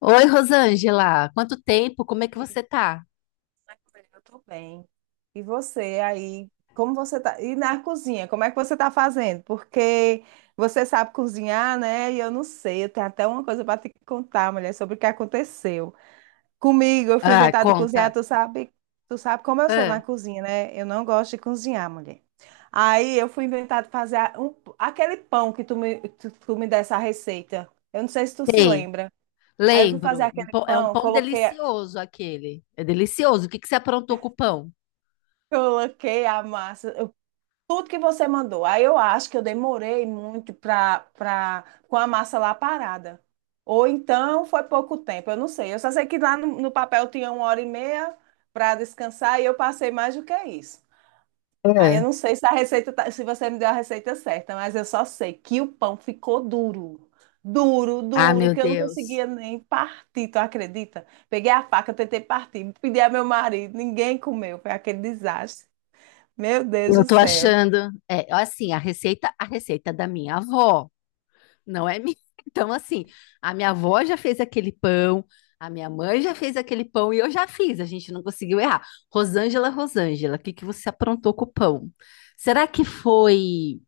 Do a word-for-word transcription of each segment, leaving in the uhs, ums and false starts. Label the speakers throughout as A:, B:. A: Oi, Rosângela, quanto tempo? Como é que
B: Oi,
A: você tá?
B: eu tô bem. E você aí, como você tá? E na cozinha, como é que você tá fazendo? Porque você sabe cozinhar, né? E eu não sei, eu tenho até uma coisa para te contar, mulher, sobre o que aconteceu. Comigo, eu fui
A: Ah,
B: inventar de cozinhar,
A: conta.
B: tu sabe, tu sabe como eu sou na
A: Ah,
B: cozinha, né? Eu não gosto de cozinhar, mulher. Aí eu fui inventar de fazer a- um- aquele pão que tu me, tu, tu me desse a receita. Eu não sei se tu se
A: sei,
B: lembra. Aí eu fui fazer
A: lembro. Um
B: aquele
A: pão- é um
B: pão,
A: pão
B: coloquei,
A: delicioso aquele. É delicioso. O que que você aprontou com o pão?
B: coloquei a massa. Tudo que você mandou. Aí eu acho que eu demorei muito pra, pra, com a massa lá parada. Ou então foi pouco tempo, eu não sei. Eu só sei que lá no, no papel tinha uma hora e meia para descansar e eu passei mais do que isso. Aí eu
A: Ah,
B: não sei se a receita, tá- se você me deu a receita certa, mas eu só sei que o pão ficou duro. Duro,
A: Ah,
B: duro,
A: meu
B: que eu não
A: Deus.
B: conseguia nem partir, tu acredita? Peguei a faca, tentei partir, pedi a meu marido, ninguém comeu, foi aquele desastre. Meu Deus
A: Eu
B: do
A: tô
B: céu.
A: achando, é, assim, a receita, a receita é da minha avó, não é minha. Então, assim, a minha avó já fez aquele pão, a minha mãe já fez aquele pão e eu já fiz, a gente não conseguiu errar. Rosângela, Rosângela, o que que você aprontou com o pão? Será que foi?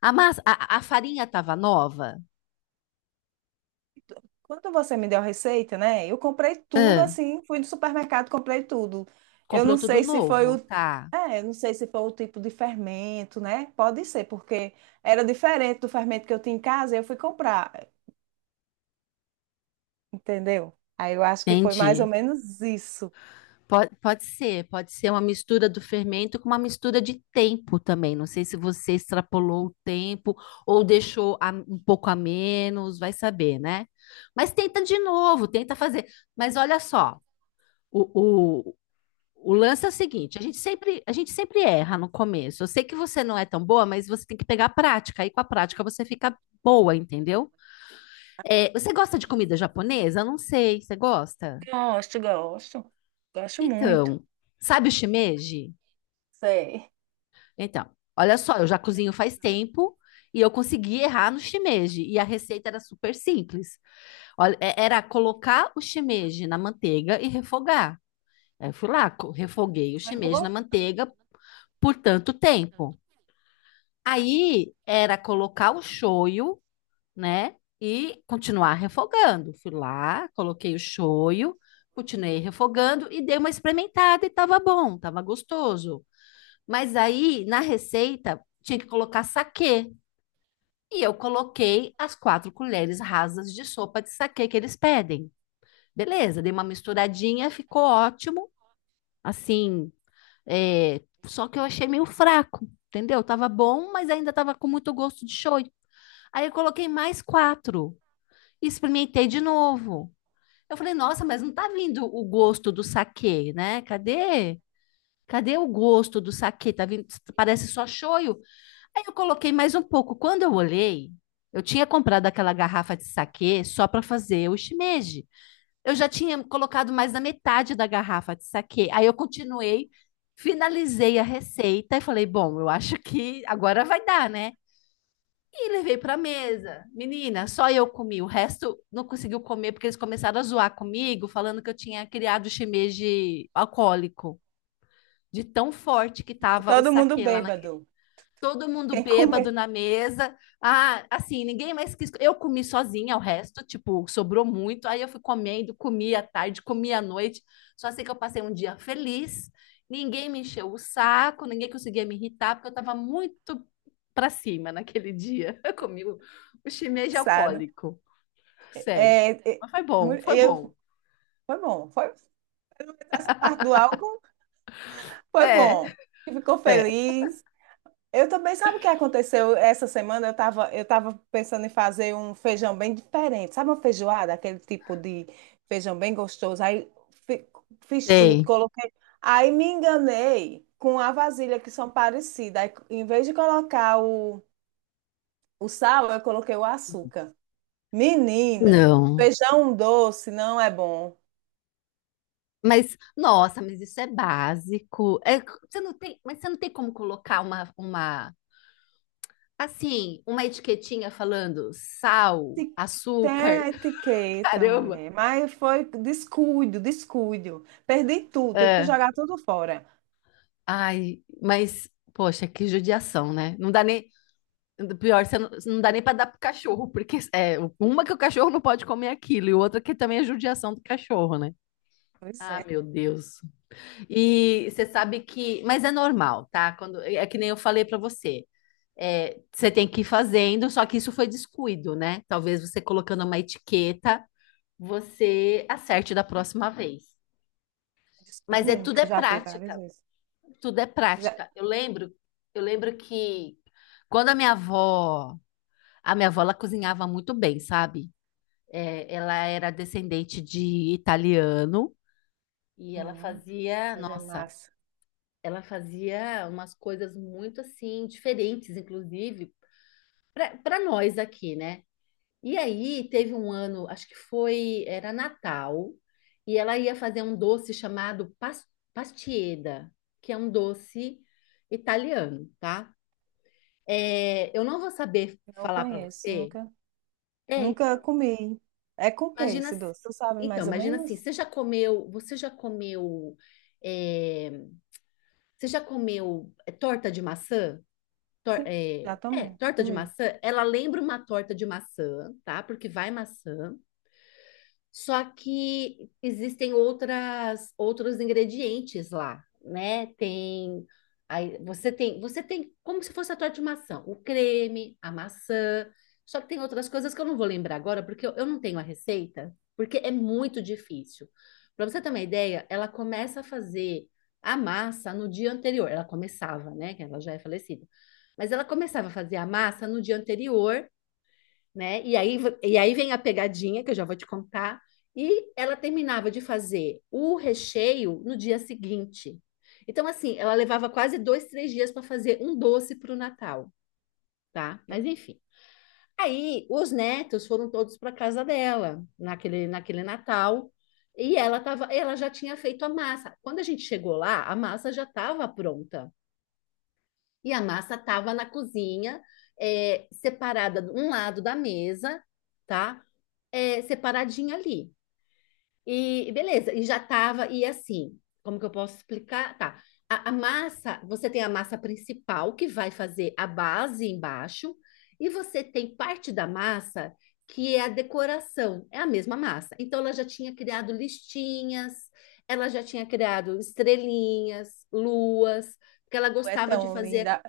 A: A massa, a, a farinha tava nova?
B: Quando você me deu a receita, né? Eu comprei tudo
A: Ah,
B: assim, fui no supermercado, comprei tudo. Eu
A: comprou
B: não
A: tudo
B: sei se foi
A: novo,
B: o,
A: tá?
B: é, eu não sei se foi o tipo de fermento, né? Pode ser, porque era diferente do fermento que eu tinha em casa, e eu fui comprar, entendeu? Aí eu acho que foi mais ou
A: Entendi.
B: menos isso.
A: Pode, pode ser, pode ser uma mistura do fermento com uma mistura de tempo também. Não sei se você extrapolou o tempo ou deixou a- um pouco a menos, vai saber, né? Mas tenta de novo, tenta fazer. Mas olha só, o, o, o lance é o seguinte: a gente sempre, a gente sempre erra no começo. Eu sei que você não é tão boa, mas você tem que pegar a prática. Aí com a prática você fica boa, entendeu? É, você gosta de comida japonesa? Eu não sei, você gosta?
B: Gosto, gosto. Gosto muito.
A: Então, sabe o shimeji?
B: Sei.
A: Então, olha só, eu já cozinho faz tempo e eu consegui errar no shimeji e a receita era super simples. Olha, é- era colocar o shimeji na manteiga e refogar. Aí eu fui lá, co- refoguei o
B: Tu
A: shimeji na
B: errou?
A: manteiga por tanto tempo. Aí era colocar o shoyu, né? E continuar refogando. Fui lá, coloquei o shoyu, continuei refogando e dei uma experimentada e tava bom, tava gostoso. Mas aí, na receita, tinha que colocar saquê. E eu coloquei as quatro colheres rasas de sopa de saquê que eles pedem. Beleza, dei uma misturadinha, ficou ótimo. Assim, é, só que eu achei meio fraco, entendeu? Tava bom, mas ainda tava com muito gosto de shoyu. Aí eu coloquei mais quatro e experimentei de novo. Eu falei, nossa, mas não tá vindo o gosto do saquê, né? Cadê? Cadê o gosto do saquê? Tá vindo, parece só shoyu. Aí eu coloquei mais um pouco. Quando eu olhei, eu tinha comprado aquela garrafa de saquê só para fazer o shimeji. Eu já tinha colocado mais da metade da garrafa de saquê. Aí eu continuei, finalizei a receita e falei, bom, eu acho que agora vai dar, né? E levei pra mesa. Menina, só eu comi. O resto não conseguiu comer porque eles começaram a zoar comigo, falando que eu tinha criado shimeji alcoólico, de tão forte que tava o
B: Todo mundo
A: saquê lá na,
B: bêbado.
A: todo mundo
B: Quem
A: bêbado
B: comeu
A: na mesa. Ah, assim, ninguém mais quis. Eu comi sozinha o resto, tipo, sobrou muito. Aí eu fui comendo, comi à tarde, comi à noite. Só sei que eu passei um dia feliz. Ninguém me encheu o saco, ninguém conseguia me irritar, porque eu tava muito pra cima naquele dia. Eu comi o, o shimeji
B: sabe?
A: alcoólico, sério.
B: É, é,
A: Mas foi
B: mu-
A: bom, foi
B: eu,
A: bom.
B: foi bom. Foi essa parte do álcool. Foi
A: É,
B: bom. Ficou
A: é.
B: feliz. Eu também, sabe o que aconteceu essa semana? Eu estava eu tava pensando em fazer um feijão bem diferente. Sabe uma feijoada? Aquele tipo de feijão bem gostoso. Aí fi- fiz tudo,
A: Sei.
B: coloquei. Aí me enganei com a vasilha, que são parecidas. Aí, em vez de colocar o, o sal, eu coloquei o açúcar. Menina,
A: Não.
B: feijão doce não é bom.
A: Mas, nossa, mas isso é básico. É, você não tem, mas você não tem como colocar uma, uma, assim, uma etiquetinha falando sal,
B: Tem
A: açúcar,
B: a etiqueta,
A: caramba.
B: mulher. Mas foi descuido, descuido. Perdi tudo, tive que
A: É,
B: jogar tudo fora.
A: ai, mas, poxa, que judiação, né? Não dá nem, pior, você não, não dá nem para dar pro cachorro, porque é uma que o cachorro não pode comer é aquilo e outra que também é judiação do cachorro, né?
B: Pois é,
A: Ah,
B: é
A: meu Deus. E você sabe que, mas é normal, tá? Quando é que nem eu falei para você. é, você tem que ir fazendo, só que isso foi descuido, né? Talvez você colocando uma etiqueta, você acerte da próxima vez.
B: descuido
A: Mas é
B: mesmo,
A: tudo
B: que
A: é
B: eu já fiz várias
A: prática,
B: vezes.
A: tudo é
B: Já-
A: prática. Eu lembro, eu lembro que quando a minha avó, a minha avó ela cozinhava muito bem, sabe? É, ela era descendente de italiano e ela
B: Hum,
A: fazia,
B: mas é
A: nossa,
B: massa.
A: ela fazia umas coisas muito assim diferentes, inclusive para nós aqui, né? E aí teve um ano, acho que foi, era Natal, e ela ia fazer um doce chamado pas- pastieda, que é um doce italiano, tá? É, eu não vou saber
B: Não
A: falar para
B: conheço,
A: você.
B: nunca,
A: É,
B: nunca
A: então,
B: comi. É com o que
A: imagina,
B: esse
A: se-
B: doce? Tu sabe
A: então,
B: mais ou
A: imagina assim,
B: menos?
A: você já comeu, você já comeu, é, você já comeu é, torta de maçã? Tor-
B: Sim,
A: é, é,
B: exatamente.
A: torta de
B: Comi.
A: maçã, ela lembra uma torta de maçã, tá? Porque vai maçã. Só que existem outras outros ingredientes lá, né? Tem, aí você tem, você tem como se fosse a tua de maçã, o creme, a maçã. Só que tem outras coisas que eu não vou lembrar agora, porque eu, eu não tenho a receita, porque é muito difícil. Para você ter uma ideia, ela começa a fazer a massa no dia anterior. Ela começava, né? Que ela já é falecida. Mas ela começava a fazer a massa no dia anterior, né? E aí, e aí vem a pegadinha, que eu já vou te contar. E ela terminava de fazer o recheio no dia seguinte. Então, assim, ela levava quase dois, três dias para fazer um doce para o Natal, tá? Mas enfim. Aí, os netos foram todos para casa dela naquele, naquele Natal. E ela tava, ela já tinha feito a massa. Quando a gente chegou lá, a massa já estava pronta. E a massa estava na cozinha, é, separada de um lado da mesa, tá? é, separadinha ali. E beleza, e já tava, e assim, como que eu posso explicar? Tá. A, a massa, você tem a massa principal que vai fazer a base embaixo, e você tem parte da massa que é a decoração, é a mesma massa. Então ela já tinha criado listinhas, ela já tinha criado estrelinhas, luas, porque ela
B: É
A: gostava de
B: tão
A: fazer,
B: linda,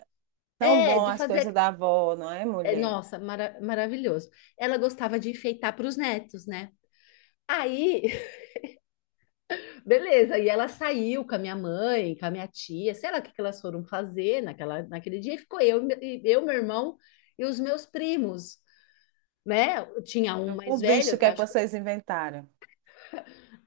B: tão
A: é,
B: bom
A: de
B: as coisas
A: fazer,
B: da avó, não é,
A: é,
B: mulher?
A: nossa, mara- maravilhoso. Ela gostava de enfeitar para os netos, né? Aí, beleza, e ela saiu com a minha mãe, com a minha tia, sei lá o que que elas foram fazer naquela, naquele dia, e ficou eu, e- eu, meu irmão e os meus primos, né? Tinha um
B: Eu por
A: mais
B: visto
A: velho
B: o
A: que
B: que
A: eu
B: é que
A: acho que.
B: vocês inventaram.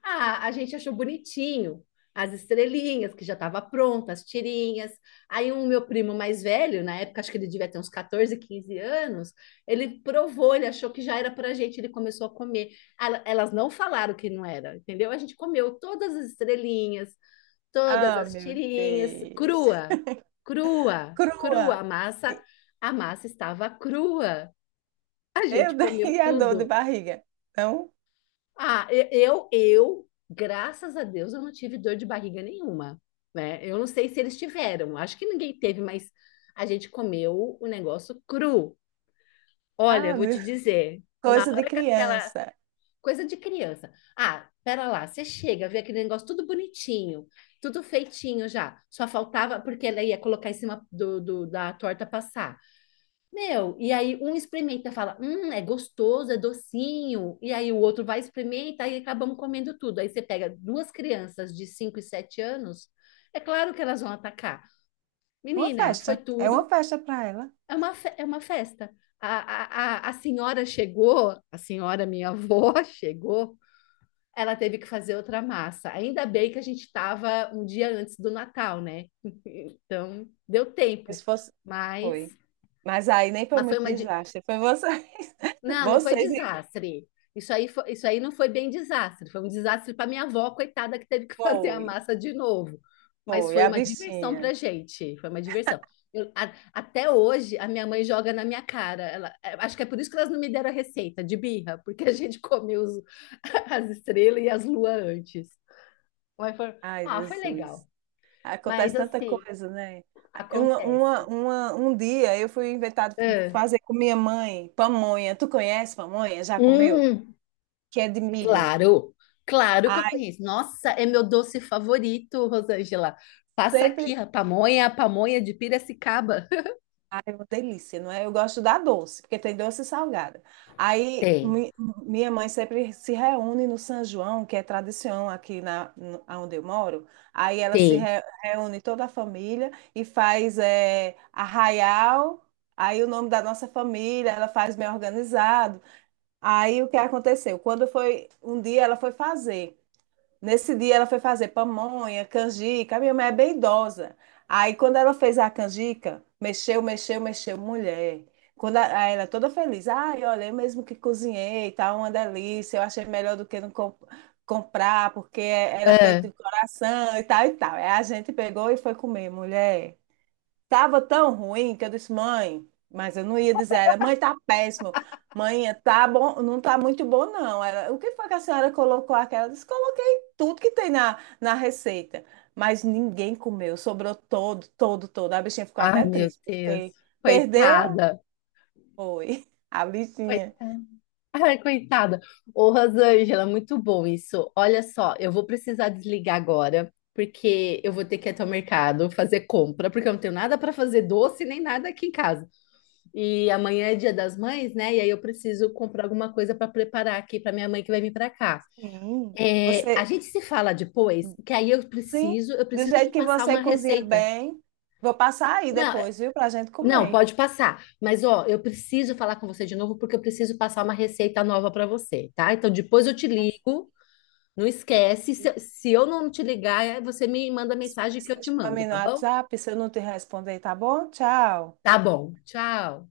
A: Ah, a gente achou bonitinho as estrelinhas, que já estava pronta, as tirinhas. Aí um meu primo mais velho, na época, acho que ele devia ter uns catorze, quinze anos, ele provou, ele achou que já era pra gente, ele começou a comer. Ela- Elas não falaram que não era, entendeu? A gente comeu todas as estrelinhas, todas
B: Ah,
A: as
B: meu
A: tirinhas,
B: Deus.
A: crua, crua, crua.
B: Crua.
A: A massa,
B: E-
A: a massa estava crua. A
B: Eu
A: gente comeu
B: dei a dor de
A: tudo.
B: barriga. Então,
A: Ah, eu, eu, graças a Deus, eu não tive dor de barriga nenhuma, né? Eu não sei se eles tiveram, acho que ninguém teve, mas a gente comeu o negócio cru. Olha, eu
B: ah,
A: vou
B: meu,
A: te dizer, na
B: coisa de
A: hora que aquela
B: criança.
A: coisa de criança. Ah, pera lá, você chega, vê aquele negócio tudo bonitinho, tudo feitinho já. Só faltava porque ela ia colocar em cima do, do- da torta passar. Meu, e aí um experimenta, fala, hum, é gostoso, é docinho. E aí o outro vai experimentar e acabamos comendo tudo. Aí você pega duas crianças de cinco e sete anos, é claro que elas vão atacar.
B: Uma
A: Menina, foi
B: festa. É
A: tudo.
B: uma festa para ela.
A: É uma, fe- é uma festa. A, a, a, a senhora chegou, a senhora, minha avó, chegou, ela teve que fazer outra massa. Ainda bem que a gente estava um dia antes do Natal, né? Então, deu tempo.
B: Se fosse...
A: Mas,
B: Foi. Mas aí nem foi
A: mas foi
B: muito
A: uma... de-
B: desastre. Foi vocês.
A: Não, não foi
B: Vocês e...
A: desastre. Isso aí, foi, isso aí não foi bem desastre. Foi um desastre para minha avó, coitada, que teve que fazer a
B: Foi.
A: massa de novo. Mas
B: Foi.
A: foi
B: A
A: uma diversão
B: bichinha.
A: para gente. Foi uma diversão. Eu- a- até hoje, a minha mãe joga na minha cara. Ela, é, acho que é por isso que elas não me deram a receita de birra, porque a gente comeu os- as estrelas e as luas antes. Mas foi,
B: Ai,
A: ah, foi legal.
B: Jesus. Acontece
A: Mas
B: tanta
A: assim,
B: coisa, né? Uma, uma,
A: acontece.
B: uma- um dia eu fui inventar
A: Ah,
B: fazer com minha mãe pamonha. Tu conhece pamonha? Já comeu?
A: hum,
B: Que é de milho.
A: claro, claro que eu
B: Ai,
A: conheço. Nossa, é meu doce favorito, Rosângela. Passa aqui,
B: sempre
A: a pamonha, a pamonha de Piracicaba.
B: Ah, é uma delícia, não é? Eu gosto da doce, porque tem doce e salgada. Aí
A: Tem,
B: mi- minha mãe sempre se reúne no São João, que é tradição aqui na, no- onde eu moro. Aí ela se
A: tem.
B: re- reúne toda a família e faz eh, arraial. Aí o nome da nossa família, ela faz bem organizado. Aí o que aconteceu? Quando foi um dia ela foi fazer. Nesse dia ela foi fazer pamonha, canjica. A minha mãe é bem idosa. Aí quando ela fez a canjica, mexeu, mexeu, mexeu, mulher. Quando a- aí ela é toda feliz, ai, olha, eu mesmo que cozinhei, tá uma delícia. Eu achei melhor do que não com- comprar, porque era
A: Ah,
B: feito de coração e tal e tal. Aí a gente pegou e foi comer, mulher. Tava tão ruim que eu disse, mãe, mas eu não ia dizer, era, mãe, tá péssimo. Mãe, tá bom, não tá muito bom, não. Ela, o que foi que a senhora colocou aquela? Ela disse, coloquei tudo que tem na, na receita. Mas ninguém comeu, sobrou todo, todo, todo. A bichinha ficou
A: ai,
B: até
A: meu
B: triste,
A: Deus,
B: porque perdeu,
A: coitada,
B: foi. A bichinha.
A: coitada. Ai, coitada. Ô, Rosângela, muito bom isso. Olha só, eu vou precisar desligar agora, porque eu vou ter que ir até o mercado fazer compra, porque eu não tenho nada para fazer doce nem nada aqui em casa. E amanhã é Dia das Mães, né? E aí eu preciso comprar alguma coisa para preparar aqui para minha mãe que vai vir para cá.
B: Sim.
A: É, a
B: Você,
A: gente se fala depois, que aí eu
B: sim,
A: preciso, eu
B: do
A: preciso te
B: jeito que
A: passar
B: você
A: uma
B: cozinha
A: receita.
B: bem, vou passar aí
A: Não,
B: depois, viu, pra gente
A: não,
B: comer.
A: pode passar. Mas ó, eu preciso falar com você de novo porque eu preciso passar uma receita nova para você, tá? Então depois eu te ligo. Não esquece. Se, se eu não te ligar, é, você me manda
B: Sua
A: mensagem que eu te
B: mensagem para
A: mando,
B: mim no
A: tá bom?
B: WhatsApp, se eu não te responder, tá bom? Tchau.
A: Tá bom. Tchau.